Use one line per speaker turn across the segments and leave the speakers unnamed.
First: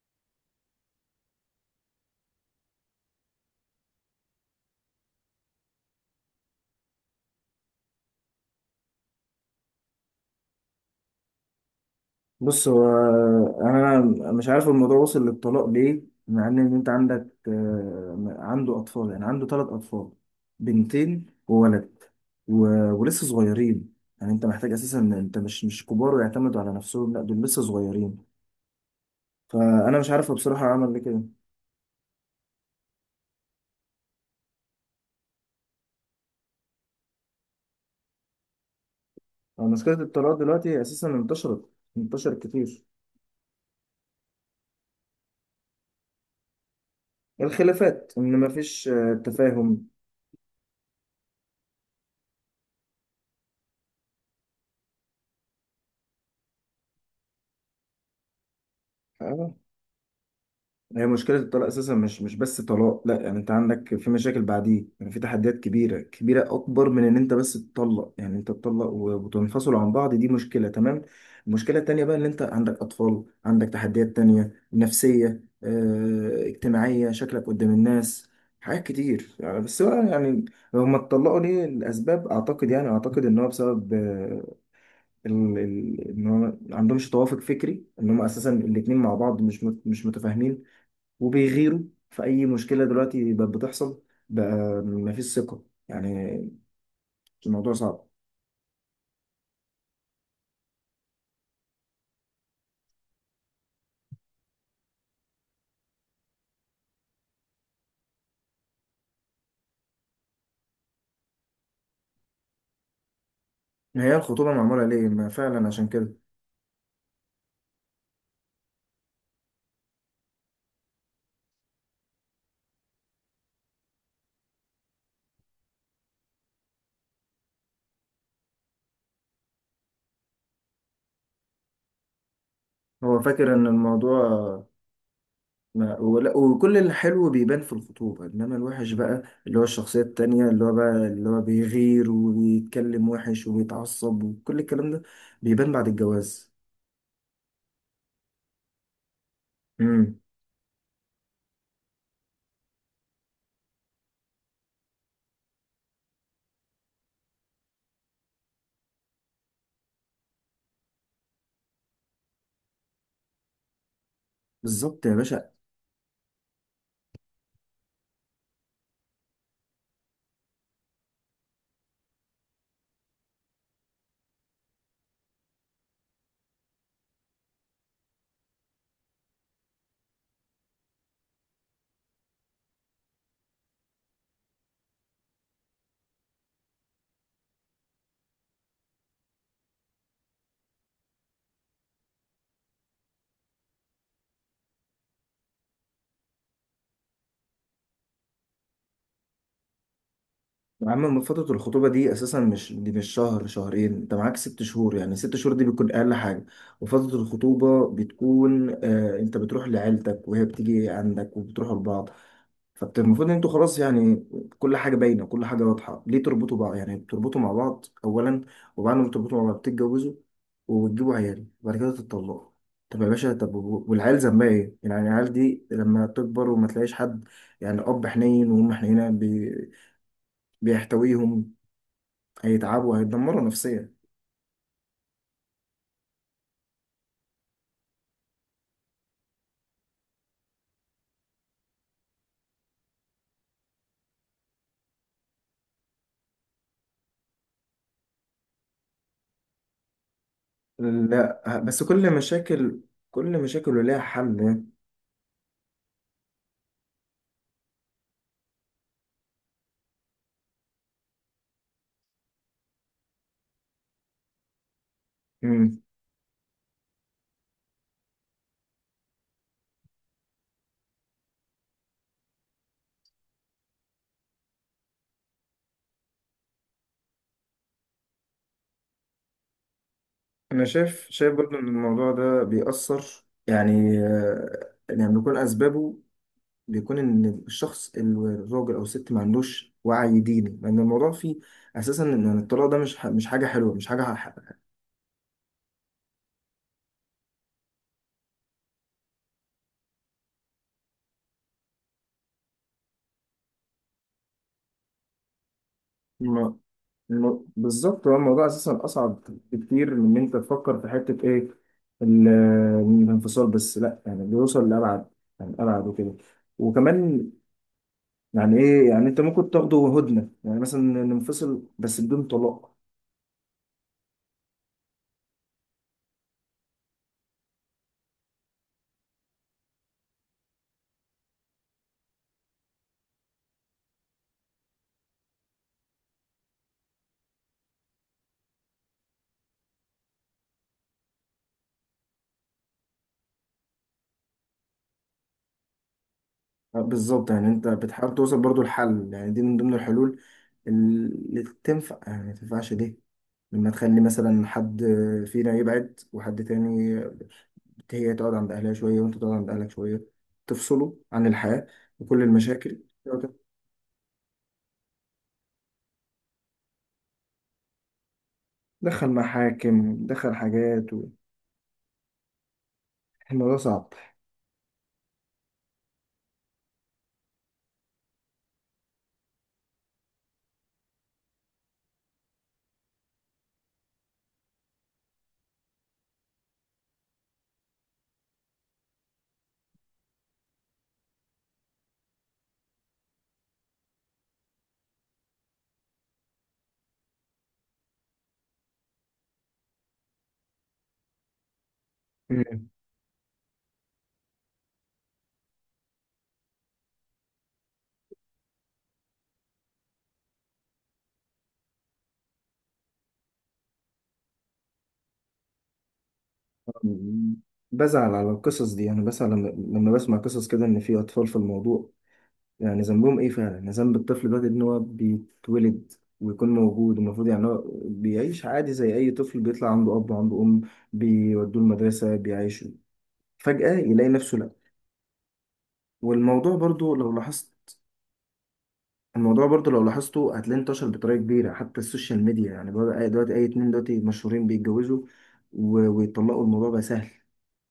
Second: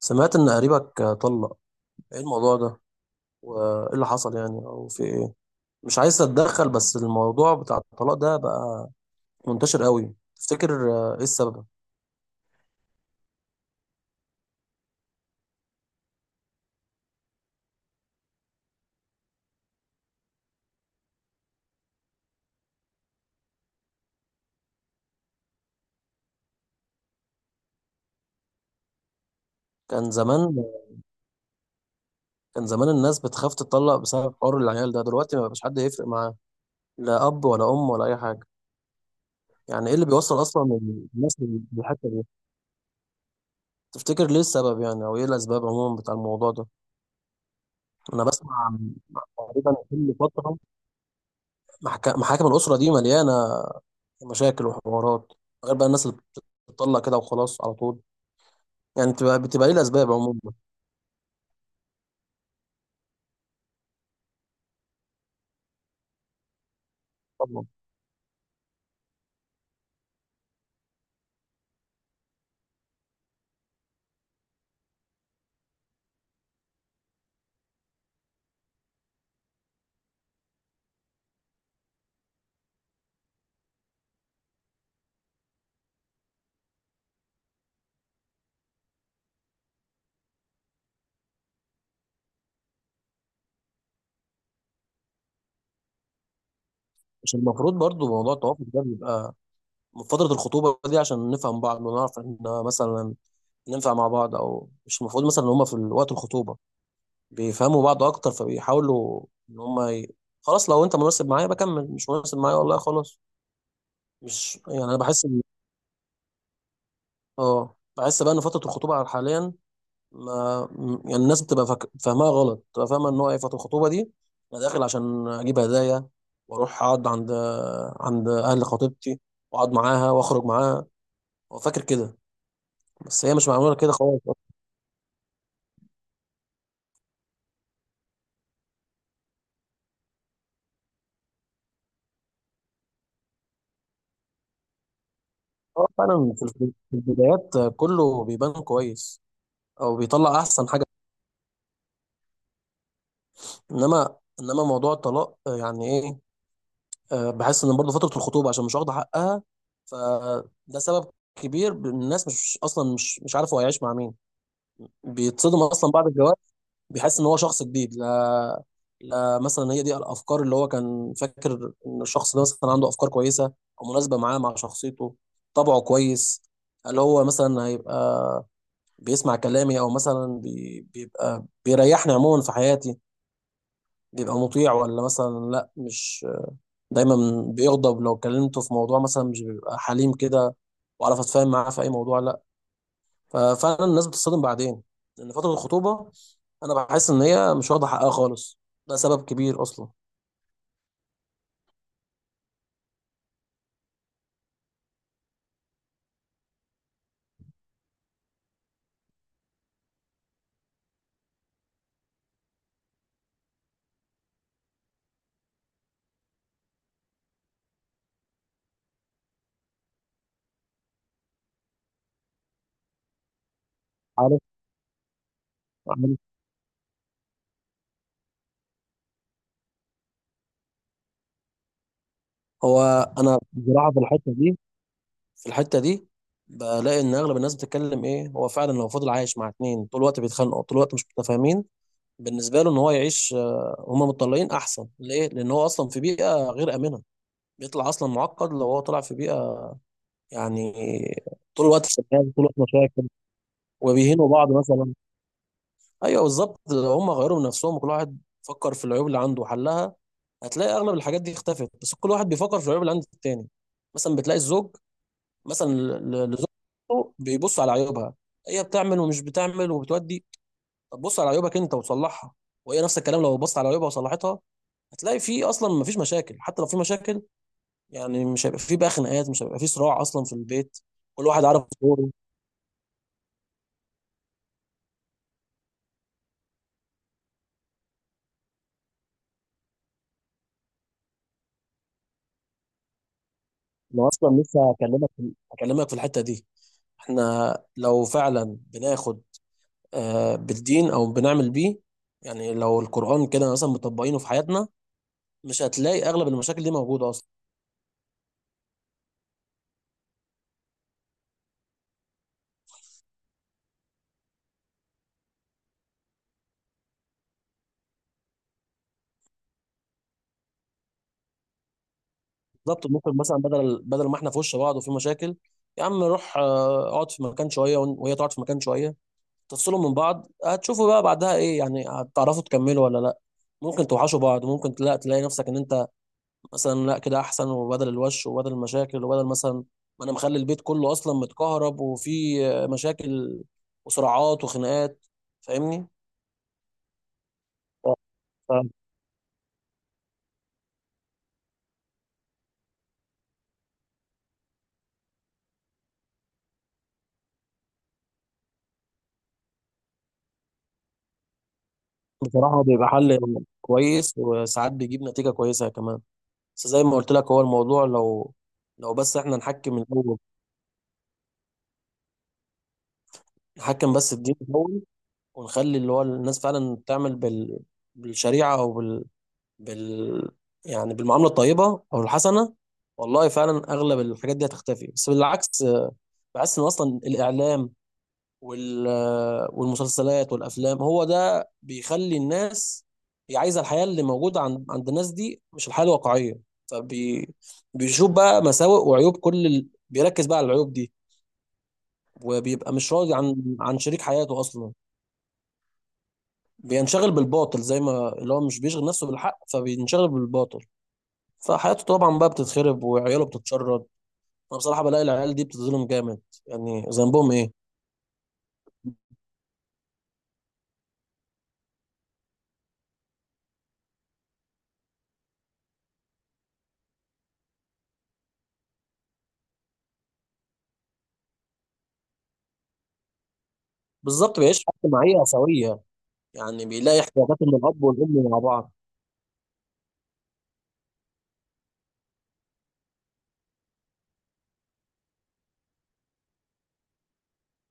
سمعت إن قريبك طلق. إيه الموضوع ده؟ وإيه اللي حصل يعني أو في إيه؟ مش عايز أتدخل، بس الموضوع بتاع الطلاق ده بقى منتشر قوي. تفتكر، إيه السبب؟
بص هو، يعني انا مش عارف الموضوع وصل للطلاق ليه. مع إن انت عندك عنده اطفال، يعني عنده 3 اطفال، بنتين وولد و... ولسه صغيرين. يعني انت محتاج اساسا إن انت مش كبار ويعتمدوا على نفسهم، لا دول لسه صغيرين. فانا مش
كان
عارف هو
زمان
بصراحة عمل ليه كده.
كان زمان الناس بتخاف تطلق بسبب حوار العيال ده. دلوقتي ما بقاش حد يفرق معاه، لا أب ولا أم ولا أي حاجة.
هو
يعني
مشكلة
إيه اللي
الطلاق
بيوصل أصلا
دلوقتي اساسا
الناس
انتشرت،
للحتة دي؟
انتشرت كتير.
تفتكر ليه السبب يعني، أو إيه الأسباب عموما بتاع الموضوع ده؟
الخلافات
أنا
ان
بسمع
مفيش
عن تقريبا كل فترة محاكم الأسرة دي مليانة مشاكل وحوارات، غير بقى الناس اللي بتطلع كده وخلاص على طول. يعني بتبقى
تفاهم.
بتبقى ايه الاسباب عموما؟
هي مشكلة الطلاق أساسا مش بس طلاق، لا، يعني أنت عندك في مشاكل بعديه، يعني في تحديات كبيرة، كبيرة أكبر من إن أنت بس
طبعا.
تطلق. يعني أنت تطلق وتنفصل عن بعض، دي مشكلة تمام. المشكلة التانية بقى إن أنت عندك أطفال، عندك تحديات تانية نفسية، اجتماعية، شكلك قدام الناس، حاجات كتير يعني. بس بقى يعني هما اتطلقوا ليه؟ الأسباب أعتقد، يعني أعتقد إن هو بسبب إن هو ما عندهمش توافق فكري، إن هما أساسا الاتنين مع بعض مش متفاهمين وبيغيروا في اي مشكله دلوقتي بقت بتحصل. بقى مفيش ثقه يعني،
مش
الموضوع
المفروض
صعب.
برضو موضوع التوافق ده بيبقى من فتره الخطوبه دي عشان نفهم بعض ونعرف ان مثلا ننفع مع بعض، او مش المفروض مثلا ان هم في وقت الخطوبه بيفهموا بعض اكتر، فبيحاولوا ان هم خلاص. لو انت مناسب معايا بكمل، مش مناسب معايا والله خلاص.
هي الخطوبه
مش يعني
معموله
انا
ليه
بحس
ما
ان
فعلا عشان كده.
اه، بحس بقى ان فتره الخطوبه حاليا ما م- الناس بتبقى فاهماها غلط، بتبقى فاهمه ان هو ايه فتره الخطوبه دي. انا داخل عشان اجيب هدايا، واروح اقعد عند اهل خطيبتي، واقعد معاها واخرج معاها. هو فاكر كده،
هو
بس هي مش
فاكر ان
معموله كده خالص.
الموضوع ما ولا، وكل الحلو بيبان في الخطوبه، انما الوحش بقى اللي هو الشخصيه التانيه اللي هو بقى اللي هو بيغير وبيتكلم وحش وبيتعصب وكل الكلام ده بيبان
هو
بعد
فعلا في
الجواز.
في البدايات كله بيبان كويس، او
امم
بيطلع احسن حاجه. انما موضوع الطلاق، يعني ايه؟ بحس ان برضه فتره الخطوبه عشان مش واخده حقها، فده سبب كبير. الناس مش اصلا مش عارف هو هيعيش مع مين.
بالظبط يا باشا.
بيتصدم اصلا بعد الجواز، بيحس ان هو شخص جديد. لا، لا، مثلا هي دي الافكار اللي هو كان فاكر ان الشخص ده مثلا عنده افكار كويسه، او مناسبه معاه مع شخصيته، طبعه كويس، اللي هو مثلا هيبقى بيسمع كلامي، او مثلا بيبقى بيريحني عموما في حياتي، بيبقى مطيع، ولا مثلا لا، مش دايما بيغضب لو كلمته في موضوع، مثلا مش بيبقى حليم كده، وعرف اتفاهم معاه في اي موضوع لا. ففعلا الناس بتصطدم بعدين لان فتره الخطوبه انا بحس ان هي مش واخده حقها خالص. ده سبب كبير اصلا.
يا عم من فترة الخطوبة دي أساسا، مش دي مش شهر شهرين، أنت معاك 6 شهور، يعني 6 شهور دي بتكون أقل حاجة. وفترة الخطوبة بتكون آه أنت بتروح لعيلتك وهي بتيجي عندك وبتروحوا لبعض. فالمفروض أنتوا خلاص يعني كل حاجة باينة، كل حاجة واضحة. ليه تربطوا بعض؟ يعني بتربطوا مع بعض أولا، وبعد ما بتربطوا مع بعض بتتجوزوا وبتجيبوا عيال وبعد كده تتطلقوا. طب يا باشا طب والعيال
عارف،
ذنبها إيه؟ يعني العيال دي لما
عارف.
تكبر وما تلاقيش حد، يعني أب حنين وأم حنينة بيحتويهم،
هو
هيتعبوا،
انا
هيتدمروا
بصراحه
نفسيا.
في الحته دي، في الحته دي بلاقي ان اغلب الناس بتتكلم ايه. هو فعلا لو فضل عايش مع اتنين طول الوقت بيتخانقوا طول الوقت مش متفاهمين، بالنسبه له ان هو يعيش، هما متطلقين احسن ليه، لان هو اصلا في بيئه غير امنه. بيطلع اصلا معقد لو هو طلع في بيئه يعني
لا
طول
بس
الوقت
كل
شغال، طول الوقت
مشاكل،
مشاكل
كل مشاكل ليها
وبيهينوا بعض
حل.
مثلا. ايوه بالظبط، لو هم غيروا من نفسهم وكل واحد فكر في العيوب اللي عنده وحلها، هتلاقي اغلب الحاجات دي اختفت. بس كل واحد بيفكر في العيوب اللي عند التاني. مثلا بتلاقي الزوج، مثلا
امم
لزوجته بيبص على عيوبها، هي بتعمل ومش بتعمل وبتودي. طب بص على عيوبك انت وتصلحها، وهي نفس الكلام لو بصت على عيوبها وصلحتها. هتلاقي في اصلا مفيش مشاكل. حتى لو في مشاكل يعني مش هيبقى في بقى خناقات، مش هيبقى في صراع اصلا في
انا
البيت.
شايف
كل
شايف
واحد
برضو
عارف
ان
دوره.
الموضوع ده بيأثر، يعني يعني بيكون اسبابه، بيكون ان الشخص الراجل او الست ما عندوش وعي ديني، لان الموضوع فيه اساسا ان الطلاق ده مش حاجه حلوه، مش حاجه.
انا اصلا لسه هكلمك، في الحتة دي. احنا لو فعلا بناخد، بالدين او بنعمل بيه، يعني لو القرآن كده مثلا مطبقينه في حياتنا، مش هتلاقي اغلب
ما-
المشاكل دي موجودة اصلا.
بالظبط، هو الموضوع اساسا اصعب بكتير من ان انت تفكر في حته ايه، الانفصال بس، لا يعني بيوصل لابعد، يعني ابعد وكده. وكمان يعني ايه، يعني انت ممكن تاخده هدنه، يعني مثلا ننفصل بس بدون طلاق.
بالظبط، ممكن مثلا بدل ما احنا في وش بعض وفي مشاكل، يا عم روح، اقعد في مكان شوية، وهي تقعد في مكان شوية، تفصلوا من بعض. هتشوفوا بقى بعدها ايه، يعني هتعرفوا تكملوا ولا لا. ممكن توحشوا بعض، ممكن لا تلاقي نفسك ان انت مثلا لا كده احسن، وبدل الوش وبدل المشاكل وبدل مثلا ما انا مخلي البيت كله اصلا متكهرب وفي، مشاكل وصراعات وخناقات. فاهمني؟
بالظبط، يعني انت بتحاول توصل برضو لحل، يعني دي من ضمن الحلول اللي تنفع. يعني ما تنفعش ليه؟ لما تخلي مثلا حد فينا يبعد وحد تاني، هي تقعد عند أهلها شوية وأنت تقعد عند أهلك شوية، تفصلوا عن الحياة وكل
بصراحة
المشاكل.
بيبقى حل كويس، وساعات بيجيب نتيجة كويسة كمان. بس زي ما قلت لك، هو الموضوع لو،
دخل
بس احنا
محاكم،
نحكم الأول.
دخل حاجات الموضوع صعب.
نحكم بس الدين الأول، ونخلي اللي هو الناس فعلا تعمل بالشريعة، أو بال... بال يعني بالمعاملة الطيبة أو الحسنة. والله فعلا أغلب الحاجات دي هتختفي. بس بالعكس، بحس إن أصلا الإعلام، وال والمسلسلات والافلام، هو ده بيخلي الناس، هي عايزه الحياه اللي موجوده عند الناس دي، مش الحياه الواقعيه. فبيشوف بقى مساوئ وعيوب بيركز بقى على العيوب دي، وبيبقى مش راضي عن شريك حياته اصلا. بينشغل بالباطل، زي ما اللي هو مش بيشغل نفسه بالحق فبينشغل بالباطل. فحياته طبعا بقى بتتخرب وعياله بتتشرد. انا بصراحه بلاقي العيال دي بتتظلم جامد، يعني ذنبهم
مم.
ايه؟
بزعل على القصص دي. أنا بزعل لما، لما بسمع قصص كده إن في أطفال في الموضوع. يعني ذنبهم إيه فعلا؟ ذنب الطفل ده إن هو بيتولد ويكون موجود؟ المفروض يعني هو بيعيش عادي زي أي طفل، بيطلع عنده أب وعنده أم، بيودوه المدرسة، بيعيشوا. فجأة يلاقي نفسه
بالظبط،
لأ.
بيعيش حياه اجتماعيه سويه،
والموضوع
يعني
برضو
بيلاقي
لو
احتياجات من
لاحظت،
الاب والام مع بعض.
الموضوع برضو لو لاحظته هتلاقيه انتشر بطريقة كبيرة، حتى السوشيال ميديا، يعني بقى دلوقتي أي اتنين دلوقتي مشهورين بيتجوزوا ويطلقوا، الموضوع بقى سهل،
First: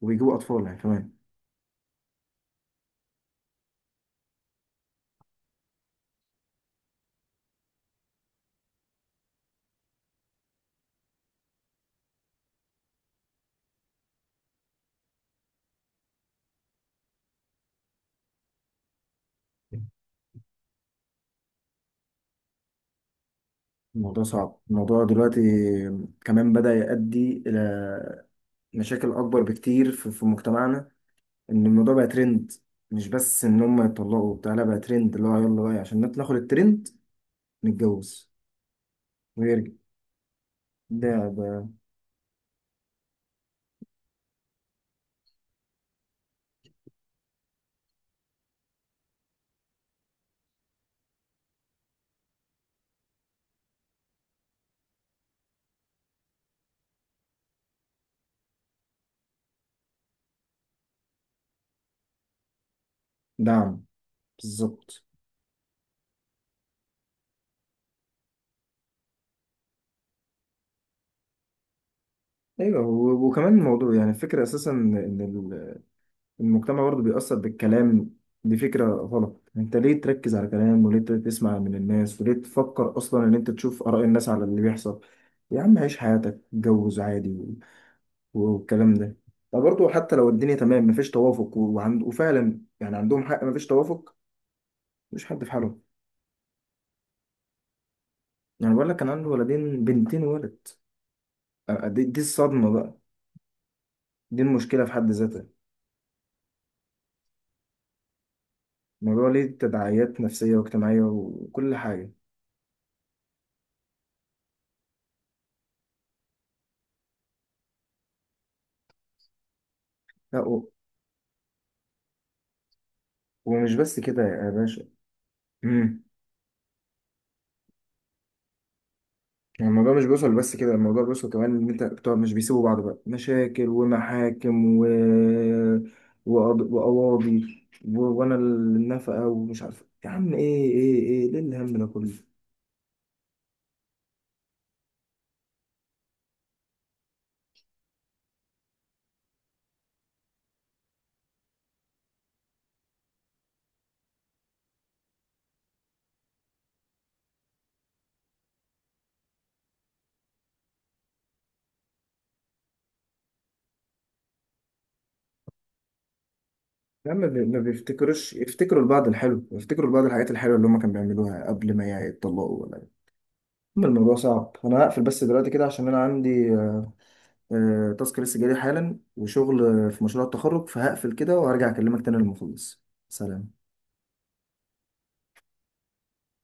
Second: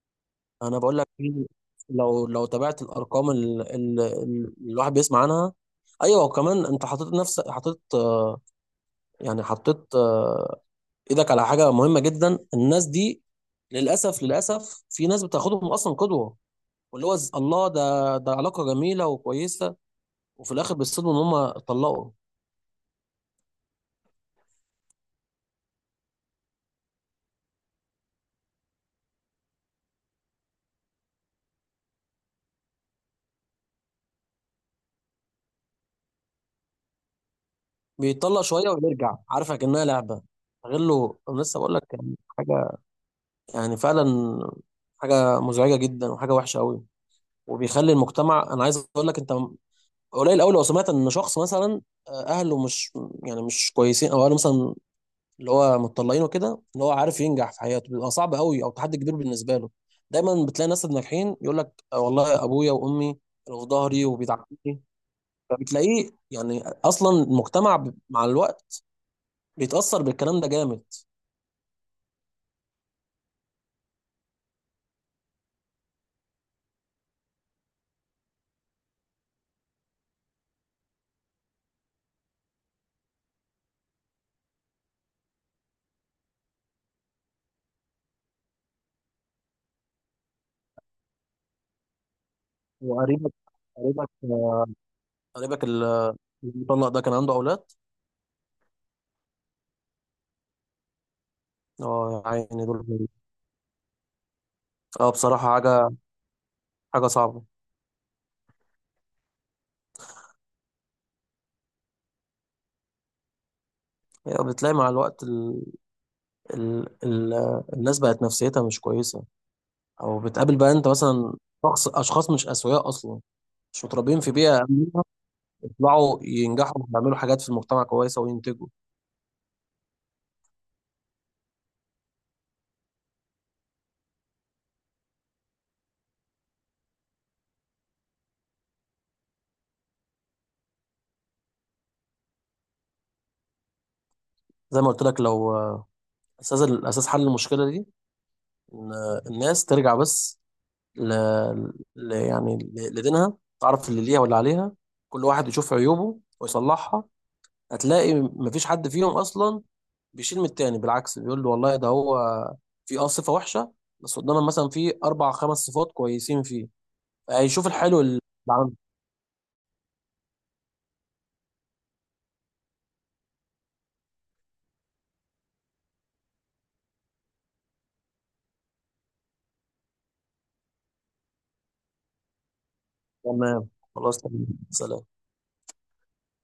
وبيجيبوا أطفال يعني
انا بقول لك
كمان.
لو، تابعت الارقام اللي الواحد بيسمع عنها. ايوه، وكمان انت حطيت نفسك، حطيت ايدك على حاجه مهمه جدا. الناس دي للاسف، في ناس بتاخدهم اصلا قدوه، واللي هو الله، ده علاقه جميله وكويسه، وفي الاخر بيصدموا ان هم اتطلقوا.
الموضوع صعب، الموضوع دلوقتي كمان بدأ يؤدي إلى مشاكل أكبر بكتير في مجتمعنا. إن الموضوع بقى ترند، مش بس إن هم يطلقوا بتاع، لا بقى ترند اللي هو يلا بقى عشان ناخد الترند نتجوز
بيطلق شويه ويرجع، عارفه
ويرجع.
كانها لعبه. غير
ده
له أنا
ده
لسه بقول لك يعني حاجه، يعني فعلا حاجه مزعجه جدا وحاجه وحشه قوي. وبيخلي المجتمع، انا عايز اقول لك انت قليل قوي لو سمعت ان شخص مثلا، اهله مش كويسين، او اهله مثلا اللي هو متطلعين وكده، ان هو عارف ينجح في حياته بيبقى صعب قوي، او تحدي كبير بالنسبه له. دايما بتلاقي ناس ناجحين يقول لك والله ابويا وامي كانوا في
دعم،
ظهري وبيدعموني.
بالظبط.
فبتلاقيه يعني اصلا المجتمع مع الوقت بيتاثر بالكلام ده جامد.
ايوه وكمان الموضوع، يعني الفكره اساسا ان المجتمع برضه بيأثر بالكلام، دي فكرة غلط. انت ليه تركز على كلام؟ وليه تسمع من الناس؟ وليه تفكر اصلا ان انت تشوف آراء الناس على اللي بيحصل؟ يا عم عيش حياتك، اتجوز عادي والكلام ده. فبرضه حتى لو الدنيا تمام، مفيش توافق وعند، وفعلا يعني عندهم
وقريبك،
حق مفيش
قريبك
توافق،
آه،
مش حد في
قريبك
حاله.
المطلق ده كان عنده اولاد.
يعني بقول لك كان عنده ولدين، بنتين ولد. دي
اه يا عيني،
الصدمة
دول
بقى، دي المشكلة في حد
اه، بصراحة
ذاتها.
حاجة صعبة.
الموضوع ليه تداعيات نفسية واجتماعية وكل حاجة.
يعني بتلاقي مع الوقت ال... ال... الناس بقت نفسيتها مش كويسة، أو
لا
بتقابل بقى أنت مثلا أشخاص مش أسوياء أصلا،
ومش
مش
بس
متربيين
كده
في
يا
بيئة
باشا.
آمنة،
مم.
يطلعوا ينجحوا ويعملوا حاجات في المجتمع كويسة وينتجوا.
الموضوع مش بيوصل بس كده، الموضوع بيوصل كمان ان انت بتوع مش بيسيبوا بعض بقى، مشاكل ومحاكم وقواضي وانا النفقه ومش عارف يا عم، ايه ايه ايه ليه الهم ده كله؟
زي ما قلت لك، لو، الأساس حل المشكلة دي إن، الناس ترجع بس ل... لدينها، تعرف اللي ليها واللي عليها، كل واحد يشوف عيوبه ويصلحها. هتلاقي مفيش حد فيهم أصلا بيشيل من التاني، بالعكس بيقول له والله ده هو في اه صفه وحشه، بس قدامنا مثلا في اربع خمس صفات كويسين فيه.
يا عم ما
هيشوف الحلو اللي
بيفتكروش،
عنده.
يفتكروا البعض الحلو، يفتكروا البعض الحاجات الحلوه اللي هم كانوا بيعملوها قبل ما يتطلقوا ولا؟ اما الموضوع صعب. انا هقفل بس دلوقتي كده عشان انا عندي تاسك لسه جالي حالا وشغل في مشروع التخرج، فهقفل كده وهرجع اكلمك تاني لما اخلص. سلام.
تمام، خلاص، تمام، سلام.